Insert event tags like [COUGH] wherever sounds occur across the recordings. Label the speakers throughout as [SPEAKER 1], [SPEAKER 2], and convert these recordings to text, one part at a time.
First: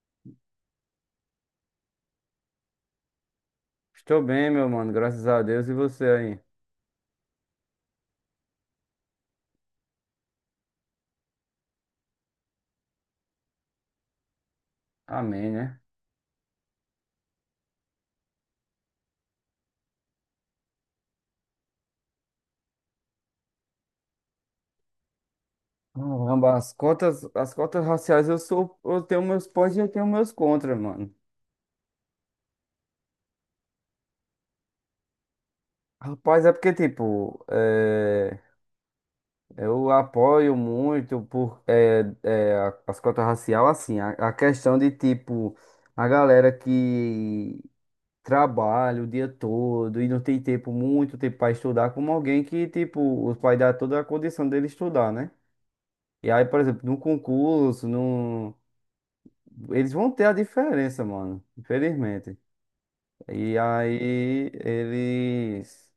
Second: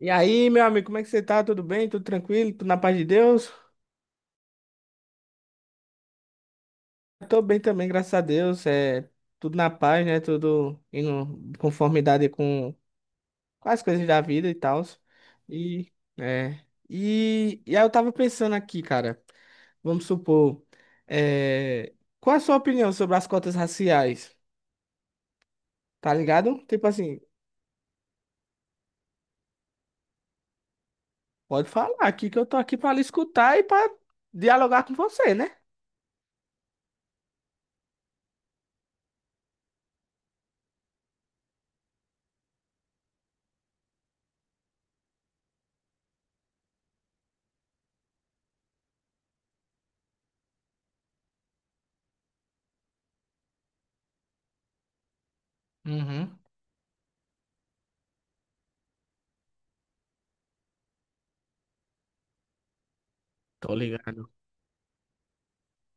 [SPEAKER 1] E aí, meu amigo, como é que você tá? Tudo bem? Tudo tranquilo? Tudo na paz de Deus?
[SPEAKER 2] Estou bem, meu mano, graças a Deus e você aí.
[SPEAKER 1] Tô bem também, graças a Deus. É tudo na paz, né? Tudo em conformidade com as coisas da vida e tal.
[SPEAKER 2] Amém, né?
[SPEAKER 1] E, é, e aí eu tava pensando aqui, cara, vamos supor, é, qual a sua opinião sobre as cotas raciais? Tá
[SPEAKER 2] Caramba,
[SPEAKER 1] ligado?
[SPEAKER 2] as
[SPEAKER 1] Tipo assim,
[SPEAKER 2] cotas, as cotas raciais eu tenho meus pós e eu tenho meus contras, mano.
[SPEAKER 1] pode falar aqui que eu tô aqui pra lhe escutar e pra dialogar com você, né?
[SPEAKER 2] Rapaz, é porque, tipo, eu apoio muito por as cotas racial, assim, a questão de, tipo, a galera que trabalha o dia todo e não tem tempo, muito tempo para estudar, como alguém que, tipo, os pais dão toda a condição dele estudar, né? E
[SPEAKER 1] Uhum,
[SPEAKER 2] aí, por exemplo, no concurso, num. Eles vão ter a diferença, mano. Infelizmente. E
[SPEAKER 1] tô ligado.
[SPEAKER 2] aí eles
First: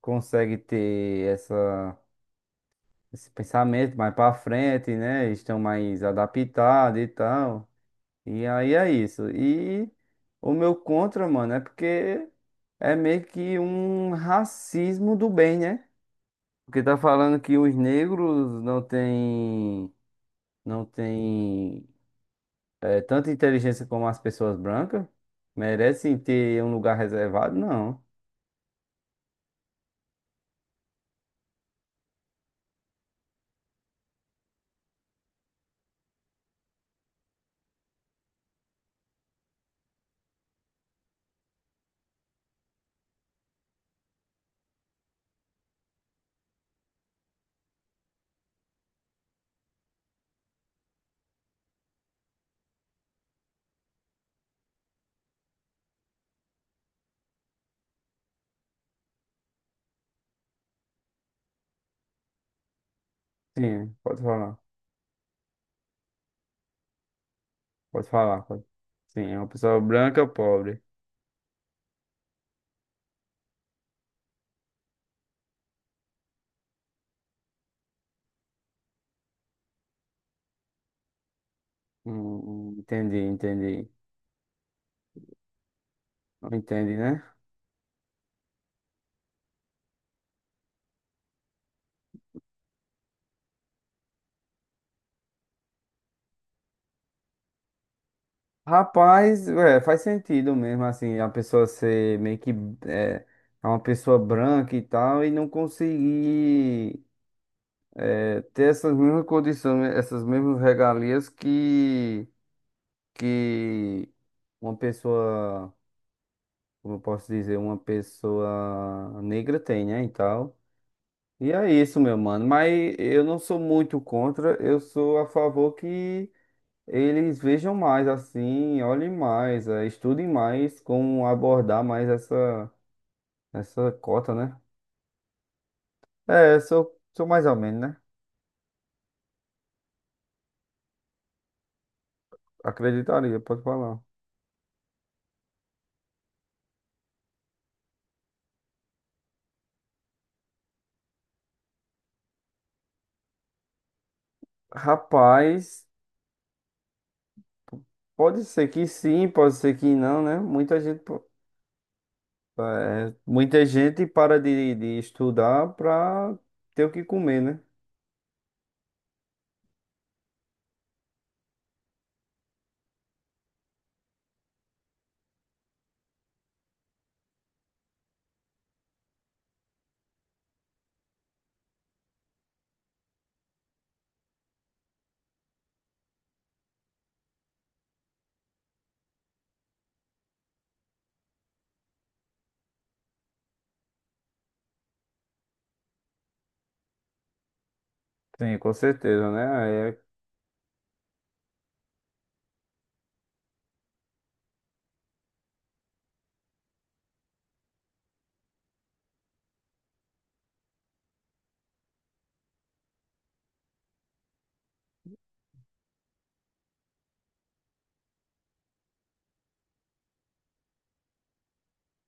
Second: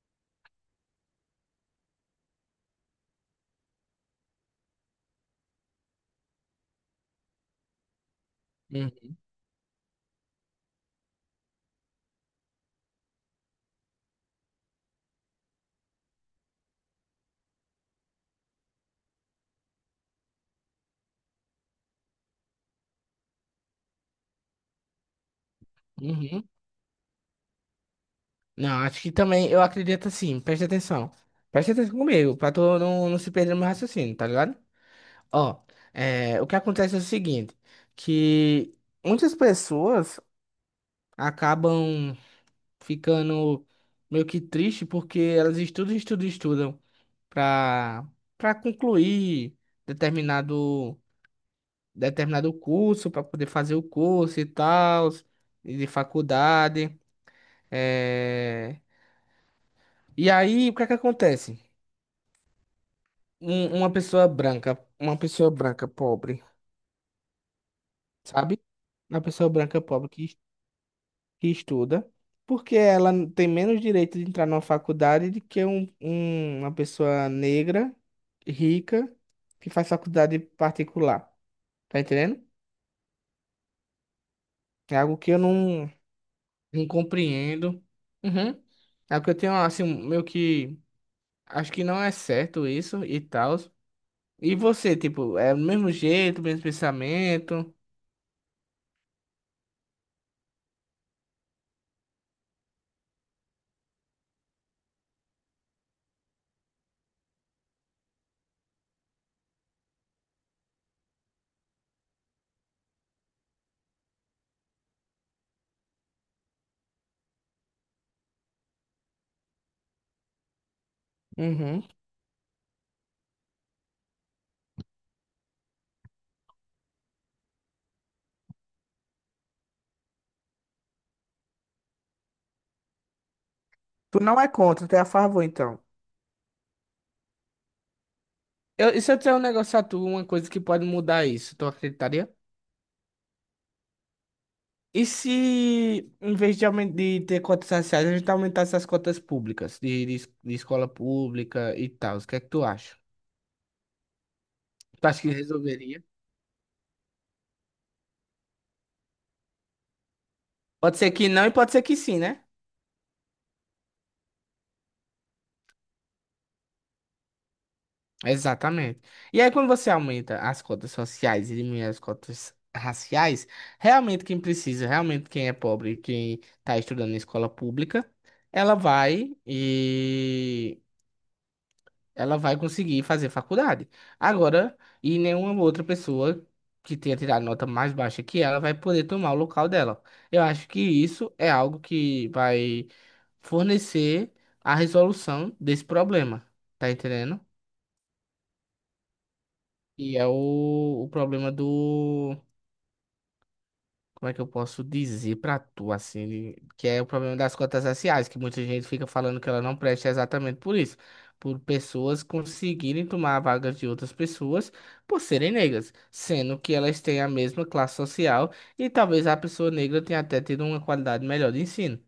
[SPEAKER 2] conseguem ter esse pensamento mais pra frente, né? Eles estão mais adaptados e tal. E aí é
[SPEAKER 1] Uhum,
[SPEAKER 2] isso. E o meu contra, mano, é porque é meio que um racismo do bem, né? Porque tá falando que os negros não têm, tanto inteligência como as pessoas brancas merecem
[SPEAKER 1] uhum.
[SPEAKER 2] ter um lugar reservado? Não.
[SPEAKER 1] Não, acho que também, eu acredito assim, preste atenção. Preste atenção comigo, pra tu não se perder no meu raciocínio, tá ligado? Ó, o que acontece é o seguinte, que muitas pessoas acabam ficando meio que triste porque elas estudam, estudam, estudam pra, pra concluir determinado, determinado curso, pra poder fazer o curso e tal, e de faculdade. É... E aí, o que é que acontece? Uma
[SPEAKER 2] Sim, pode
[SPEAKER 1] pessoa
[SPEAKER 2] falar.
[SPEAKER 1] branca, uma pessoa branca pobre,
[SPEAKER 2] Pode falar.
[SPEAKER 1] sabe?
[SPEAKER 2] Pode.
[SPEAKER 1] Uma
[SPEAKER 2] Sim, é uma
[SPEAKER 1] pessoa
[SPEAKER 2] pessoa
[SPEAKER 1] branca pobre
[SPEAKER 2] branca pobre.
[SPEAKER 1] que estuda, porque ela tem menos direito de entrar numa faculdade do que uma pessoa negra, rica, que faz faculdade particular. Tá
[SPEAKER 2] Hum,
[SPEAKER 1] entendendo?
[SPEAKER 2] entendi, entendi.
[SPEAKER 1] É algo que eu não, Não
[SPEAKER 2] Entendi, né?
[SPEAKER 1] compreendo. Uhum. É algo que eu tenho, assim, meio que. Acho que não é certo isso e tal. E você, tipo, é o mesmo jeito, mesmo pensamento.
[SPEAKER 2] Rapaz, é, faz sentido mesmo, assim, a pessoa ser meio que é, é, uma pessoa branca e tal, e não conseguir ter essas mesmas condições, essas mesmas regalias que uma pessoa, como eu posso dizer, uma pessoa negra tem, né, e tal. E é
[SPEAKER 1] Uhum.
[SPEAKER 2] isso, meu mano. Mas eu não sou muito contra, eu sou a favor que eles vejam mais assim, olhem mais, estudem mais como abordar mais essa
[SPEAKER 1] Tu
[SPEAKER 2] cota,
[SPEAKER 1] não é
[SPEAKER 2] né?
[SPEAKER 1] contra, tu é a favor, então.
[SPEAKER 2] É, sou mais ou menos, né?
[SPEAKER 1] E se eu disser um negócio a tu, uma coisa que pode mudar isso, tu acreditaria?
[SPEAKER 2] Acreditaria, pode falar.
[SPEAKER 1] E se, em vez de ter cotas raciais, a gente aumentasse as cotas públicas, de escola pública e tal? O que é que tu acha? Tu acha que
[SPEAKER 2] Rapaz,
[SPEAKER 1] resolveria?
[SPEAKER 2] pode ser que sim, pode ser que não, né? Muita
[SPEAKER 1] Pode
[SPEAKER 2] gente,
[SPEAKER 1] ser
[SPEAKER 2] po-
[SPEAKER 1] que não e pode ser que sim, né?
[SPEAKER 2] eh, muita gente para de estudar para ter o que comer, né?
[SPEAKER 1] Exatamente. E aí, quando você aumenta as cotas sociais e diminui as cotas raciais, realmente quem precisa, realmente quem é pobre, quem está estudando em escola pública, ela vai ela vai conseguir fazer faculdade. Agora, e nenhuma outra pessoa que tenha tirado nota mais baixa que ela vai poder tomar o local dela. Eu acho que isso é algo que vai fornecer a resolução desse problema, tá entendendo?
[SPEAKER 2] Sim, com certeza, né? É,
[SPEAKER 1] E é o problema do. Como é que eu posso dizer pra tu, assim, que é o problema das cotas raciais, que muita gente fica falando que ela não presta exatamente por isso, por pessoas conseguirem tomar vagas de outras pessoas por serem negras, sendo que elas têm a mesma classe social e talvez a pessoa negra tenha até tido uma qualidade melhor de ensino,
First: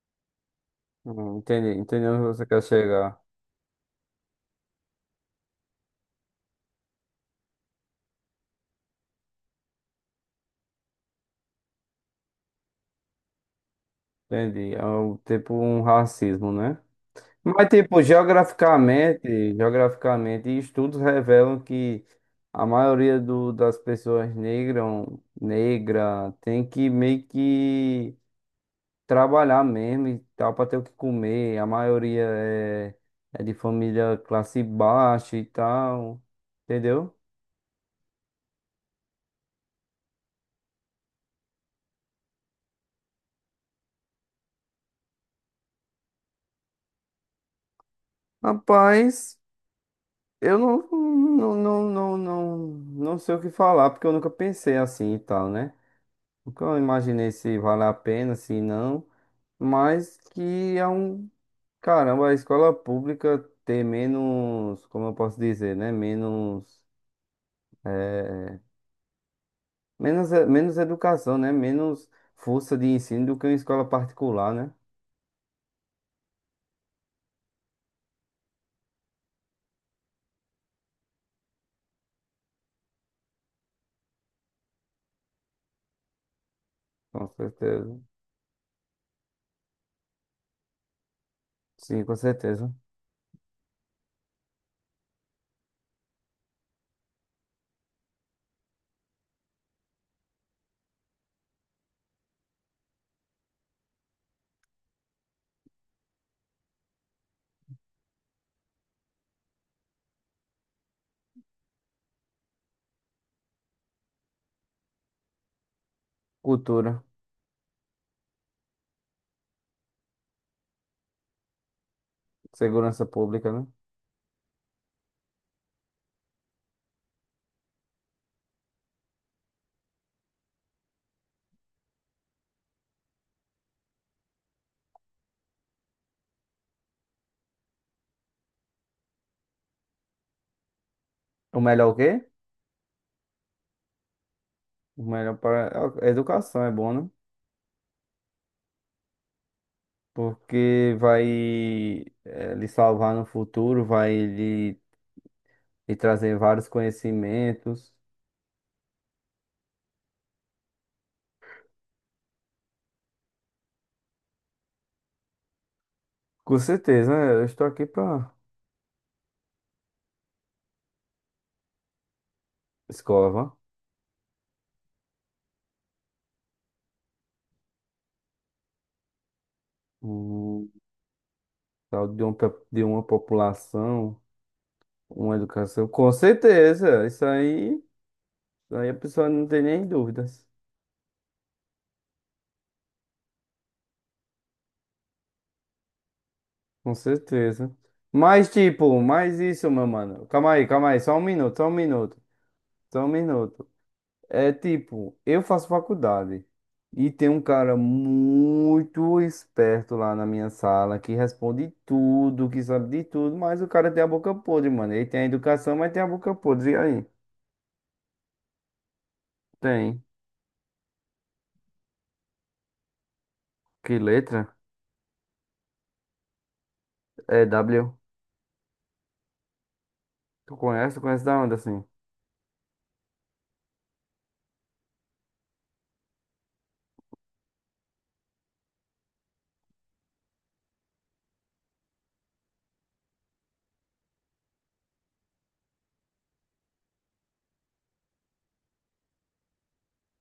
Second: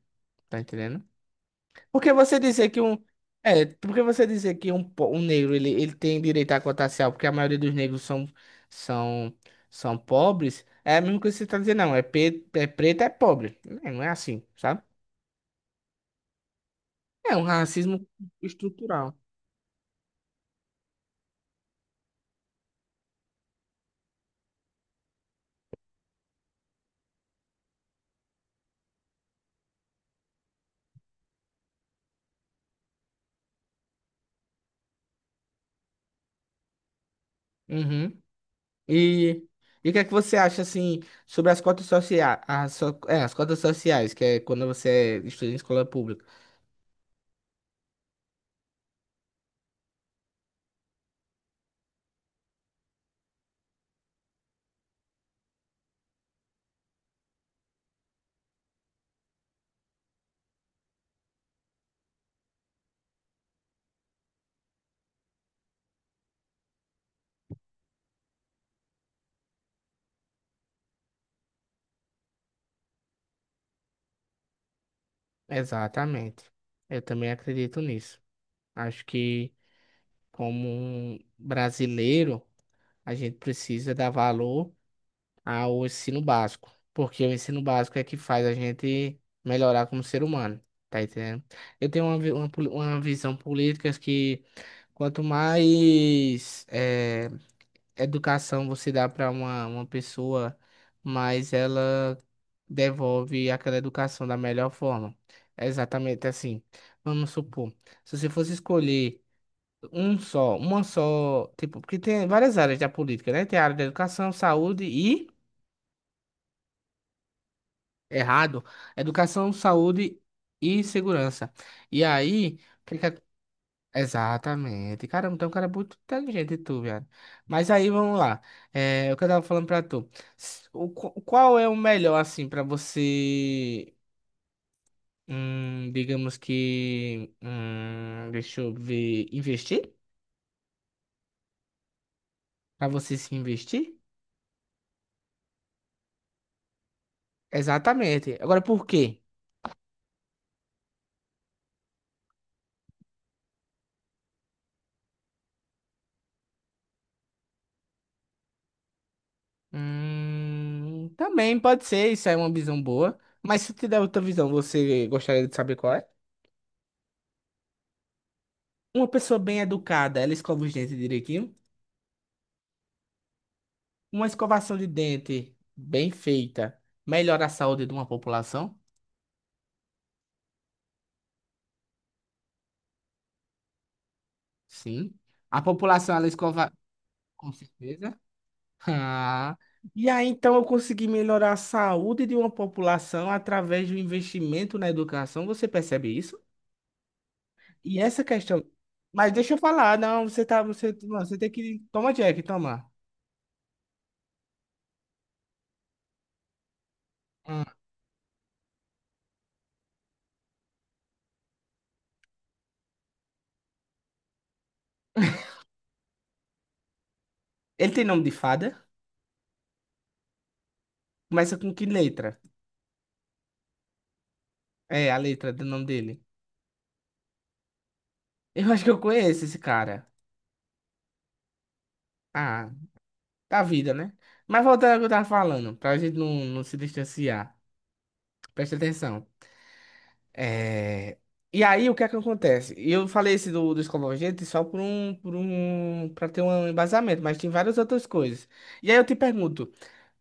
[SPEAKER 1] tá entendendo?
[SPEAKER 2] entendi, entendi
[SPEAKER 1] Porque
[SPEAKER 2] onde
[SPEAKER 1] você
[SPEAKER 2] você quer
[SPEAKER 1] dizer que um.
[SPEAKER 2] chegar.
[SPEAKER 1] É, porque você dizer que um negro ele tem direito à cota racial, porque a maioria dos negros são, são pobres, é a mesma coisa que você está dizendo, não. É preto, é pobre. É, não é assim,
[SPEAKER 2] Entendi.
[SPEAKER 1] sabe?
[SPEAKER 2] É um, tipo um racismo, né?
[SPEAKER 1] É um
[SPEAKER 2] Mas, tipo,
[SPEAKER 1] racismo estrutural.
[SPEAKER 2] geograficamente, geograficamente, estudos revelam que a maioria das pessoas negras, negra, tem que meio que trabalhar mesmo e tal, para ter o que comer. A maioria é de família classe baixa e tal, entendeu?
[SPEAKER 1] Uhum. E, e o que é que você acha, assim, sobre as cotas sociais? As cotas sociais, que é quando você estuda em escola pública.
[SPEAKER 2] Rapaz. Eu não, não, não, não, não, não sei o que falar, porque eu nunca pensei assim e tal, né? Nunca imaginei se vale a pena, se não. Mas que é um. Caramba, a escola pública ter menos. Como eu posso dizer, né? Menos. é, menos educação, né? Menos força de ensino do que uma escola particular, né?
[SPEAKER 1] Exatamente. Eu também acredito nisso. Acho que, como um brasileiro, a gente precisa dar valor ao ensino básico, porque
[SPEAKER 2] Com
[SPEAKER 1] o ensino
[SPEAKER 2] certeza.
[SPEAKER 1] básico é que faz a gente melhorar como ser humano, tá entendendo? Eu
[SPEAKER 2] Sim,
[SPEAKER 1] tenho
[SPEAKER 2] com
[SPEAKER 1] uma, vi- uma, poli-
[SPEAKER 2] certeza.
[SPEAKER 1] uma visão política que quanto mais educação você dá para uma pessoa, mais ela devolve aquela educação da melhor forma. É exatamente assim. Vamos supor, se você fosse escolher uma só, tipo, porque tem várias áreas da política, né? Tem a área da educação,
[SPEAKER 2] Cultura,
[SPEAKER 1] errado, educação, saúde e segurança. E aí, o que
[SPEAKER 2] segurança
[SPEAKER 1] que ac-
[SPEAKER 2] pública, né?
[SPEAKER 1] exatamente, caramba, então um cara é muito inteligente tu, velho. Mas aí, vamos lá, é, o que eu tava falando pra tu, qual é o melhor, assim, pra você, deixa eu ver, investir?
[SPEAKER 2] O melhor o quê?
[SPEAKER 1] Pra você se investir?
[SPEAKER 2] O melhor para. A educação é bom, né?
[SPEAKER 1] Exatamente. Agora, por quê?
[SPEAKER 2] Porque vai lhe salvar no futuro, vai lhe trazer vários conhecimentos.
[SPEAKER 1] Também pode ser, isso é uma visão boa. Mas se eu te der outra visão, você gostaria de saber qual é?
[SPEAKER 2] Com certeza, né? Eu estou aqui para.
[SPEAKER 1] Uma pessoa bem educada, ela escova os dentes direitinho?
[SPEAKER 2] Escova.
[SPEAKER 1] Uma escovação de dente bem feita melhora a saúde de uma população?
[SPEAKER 2] Um, tal de, um, pe- De uma população.
[SPEAKER 1] Sim.
[SPEAKER 2] Uma
[SPEAKER 1] A
[SPEAKER 2] educação. Com
[SPEAKER 1] população, ela escova...
[SPEAKER 2] certeza,
[SPEAKER 1] Com certeza. [LAUGHS]
[SPEAKER 2] isso aí a pessoa não
[SPEAKER 1] Ah,
[SPEAKER 2] tem nem
[SPEAKER 1] e aí,
[SPEAKER 2] dúvidas.
[SPEAKER 1] então, eu consegui melhorar a saúde de uma população através do investimento na educação. Você percebe isso?
[SPEAKER 2] Com certeza.
[SPEAKER 1] E essa
[SPEAKER 2] Mas,
[SPEAKER 1] questão.
[SPEAKER 2] tipo,
[SPEAKER 1] Mas
[SPEAKER 2] mais
[SPEAKER 1] deixa eu
[SPEAKER 2] isso, meu
[SPEAKER 1] falar,
[SPEAKER 2] mano.
[SPEAKER 1] não, você tá.
[SPEAKER 2] Calma
[SPEAKER 1] Você,
[SPEAKER 2] aí, só
[SPEAKER 1] não,
[SPEAKER 2] um
[SPEAKER 1] você tem
[SPEAKER 2] minuto, só um
[SPEAKER 1] que. Toma,
[SPEAKER 2] minuto,
[SPEAKER 1] Jack, toma.
[SPEAKER 2] só um minuto. É tipo, eu faço faculdade e tem um
[SPEAKER 1] Hum.
[SPEAKER 2] cara muito esperto lá na minha sala que responde tudo, que sabe de tudo, mas o cara tem a boca podre, mano. Ele tem a educação, mas tem a boca podre. E aí?
[SPEAKER 1] Ele tem nome de fada?
[SPEAKER 2] Tem.
[SPEAKER 1] Começa com que letra?
[SPEAKER 2] Que letra?
[SPEAKER 1] É, a letra do nome dele.
[SPEAKER 2] É W.
[SPEAKER 1] Eu acho que eu conheço esse cara.
[SPEAKER 2] Tu conhece? Tu conhece da onde assim?
[SPEAKER 1] Ah, da vida, né? Mas voltando ao que eu tava falando, pra gente não se distanciar. Presta atenção. É... E aí, o que é que acontece? Eu falei esse dos convergentes só por um, para ter um embasamento, mas tem várias outras coisas. E aí eu te pergunto.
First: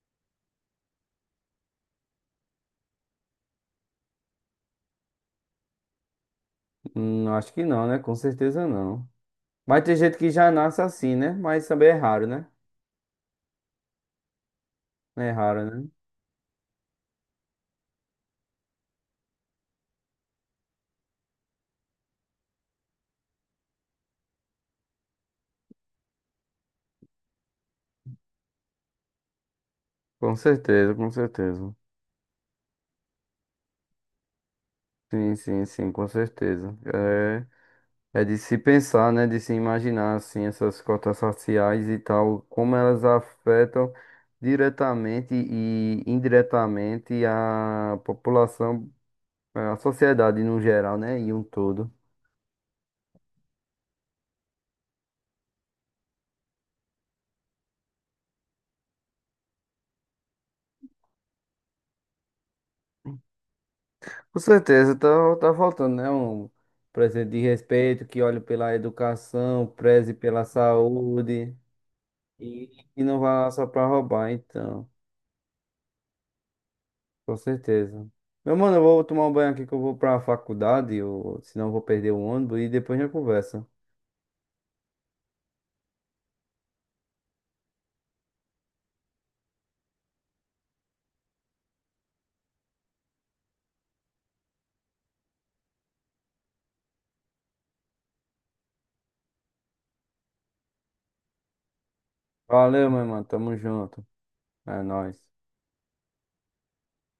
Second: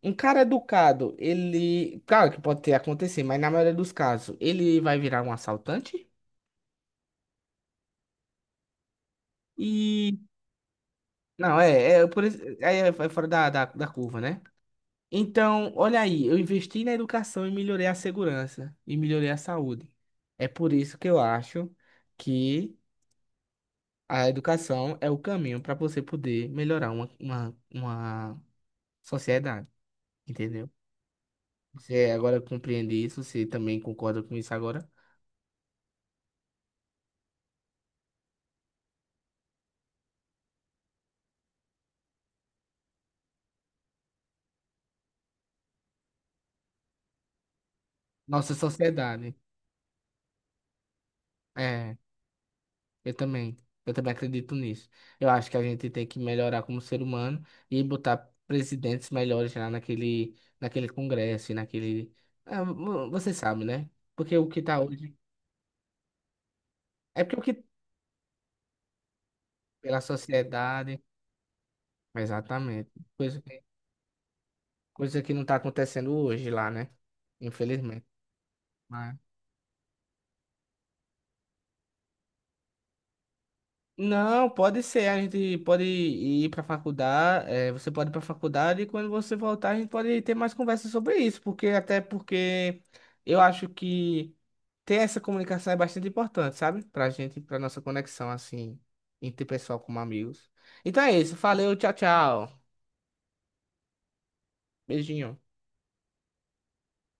[SPEAKER 1] Um cara educado, ele. Claro que pode ter acontecido, mas na maioria dos casos, ele vai virar um assaltante?
[SPEAKER 2] Acho que não, né? Com certeza não. Mas tem gente
[SPEAKER 1] E.
[SPEAKER 2] que já nasce assim, né?
[SPEAKER 1] Não,
[SPEAKER 2] Mas também é
[SPEAKER 1] é, É por
[SPEAKER 2] raro,
[SPEAKER 1] isso.
[SPEAKER 2] né?
[SPEAKER 1] Aí é fora da curva, né?
[SPEAKER 2] É raro,
[SPEAKER 1] Então,
[SPEAKER 2] né?
[SPEAKER 1] olha aí, eu investi na educação e melhorei a segurança e melhorei a saúde. É por isso que eu acho que a educação é o caminho para você poder melhorar uma sociedade,
[SPEAKER 2] Com
[SPEAKER 1] entendeu?
[SPEAKER 2] certeza, com certeza.
[SPEAKER 1] Você agora compreende isso, você também concorda com isso agora?
[SPEAKER 2] Sim, sim, sim, com certeza. É de se pensar, né? De se imaginar, assim, essas cotas raciais e tal, como elas afetam diretamente e indiretamente a
[SPEAKER 1] Nossa
[SPEAKER 2] população,
[SPEAKER 1] sociedade.
[SPEAKER 2] a sociedade no geral, né? E um todo.
[SPEAKER 1] É. Eu também. Eu também acredito nisso. Eu acho que a gente tem que melhorar como ser humano e botar presidentes melhores lá naquele congresso e naquele. Ah, você sabe, né? Porque
[SPEAKER 2] Com
[SPEAKER 1] o que tá
[SPEAKER 2] certeza,
[SPEAKER 1] hoje.
[SPEAKER 2] tá faltando, né? Um
[SPEAKER 1] É
[SPEAKER 2] presidente de
[SPEAKER 1] porque o que.
[SPEAKER 2] respeito que olhe pela educação,
[SPEAKER 1] Pela
[SPEAKER 2] preze pela
[SPEAKER 1] sociedade.
[SPEAKER 2] saúde
[SPEAKER 1] Exatamente.
[SPEAKER 2] e não
[SPEAKER 1] Coisa,
[SPEAKER 2] vá lá
[SPEAKER 1] que-
[SPEAKER 2] só pra roubar, então.
[SPEAKER 1] Coisa que não tá acontecendo hoje lá, né?
[SPEAKER 2] Com certeza.
[SPEAKER 1] Infelizmente.
[SPEAKER 2] Meu mano, eu vou tomar um banho aqui que eu vou pra faculdade, ou, senão eu vou perder o ônibus e depois a gente conversa.
[SPEAKER 1] Não, pode ser. A gente pode ir para faculdade. Você pode ir para faculdade e quando você voltar a gente pode ter mais conversa sobre isso, porque até porque eu acho que ter essa comunicação é bastante importante, sabe? Pra gente, pra nossa conexão assim, interpessoal como amigos. Então é isso. Valeu, tchau, tchau.
[SPEAKER 2] Valeu, meu mano. Tamo junto. É nóis.
[SPEAKER 1] Beijinho.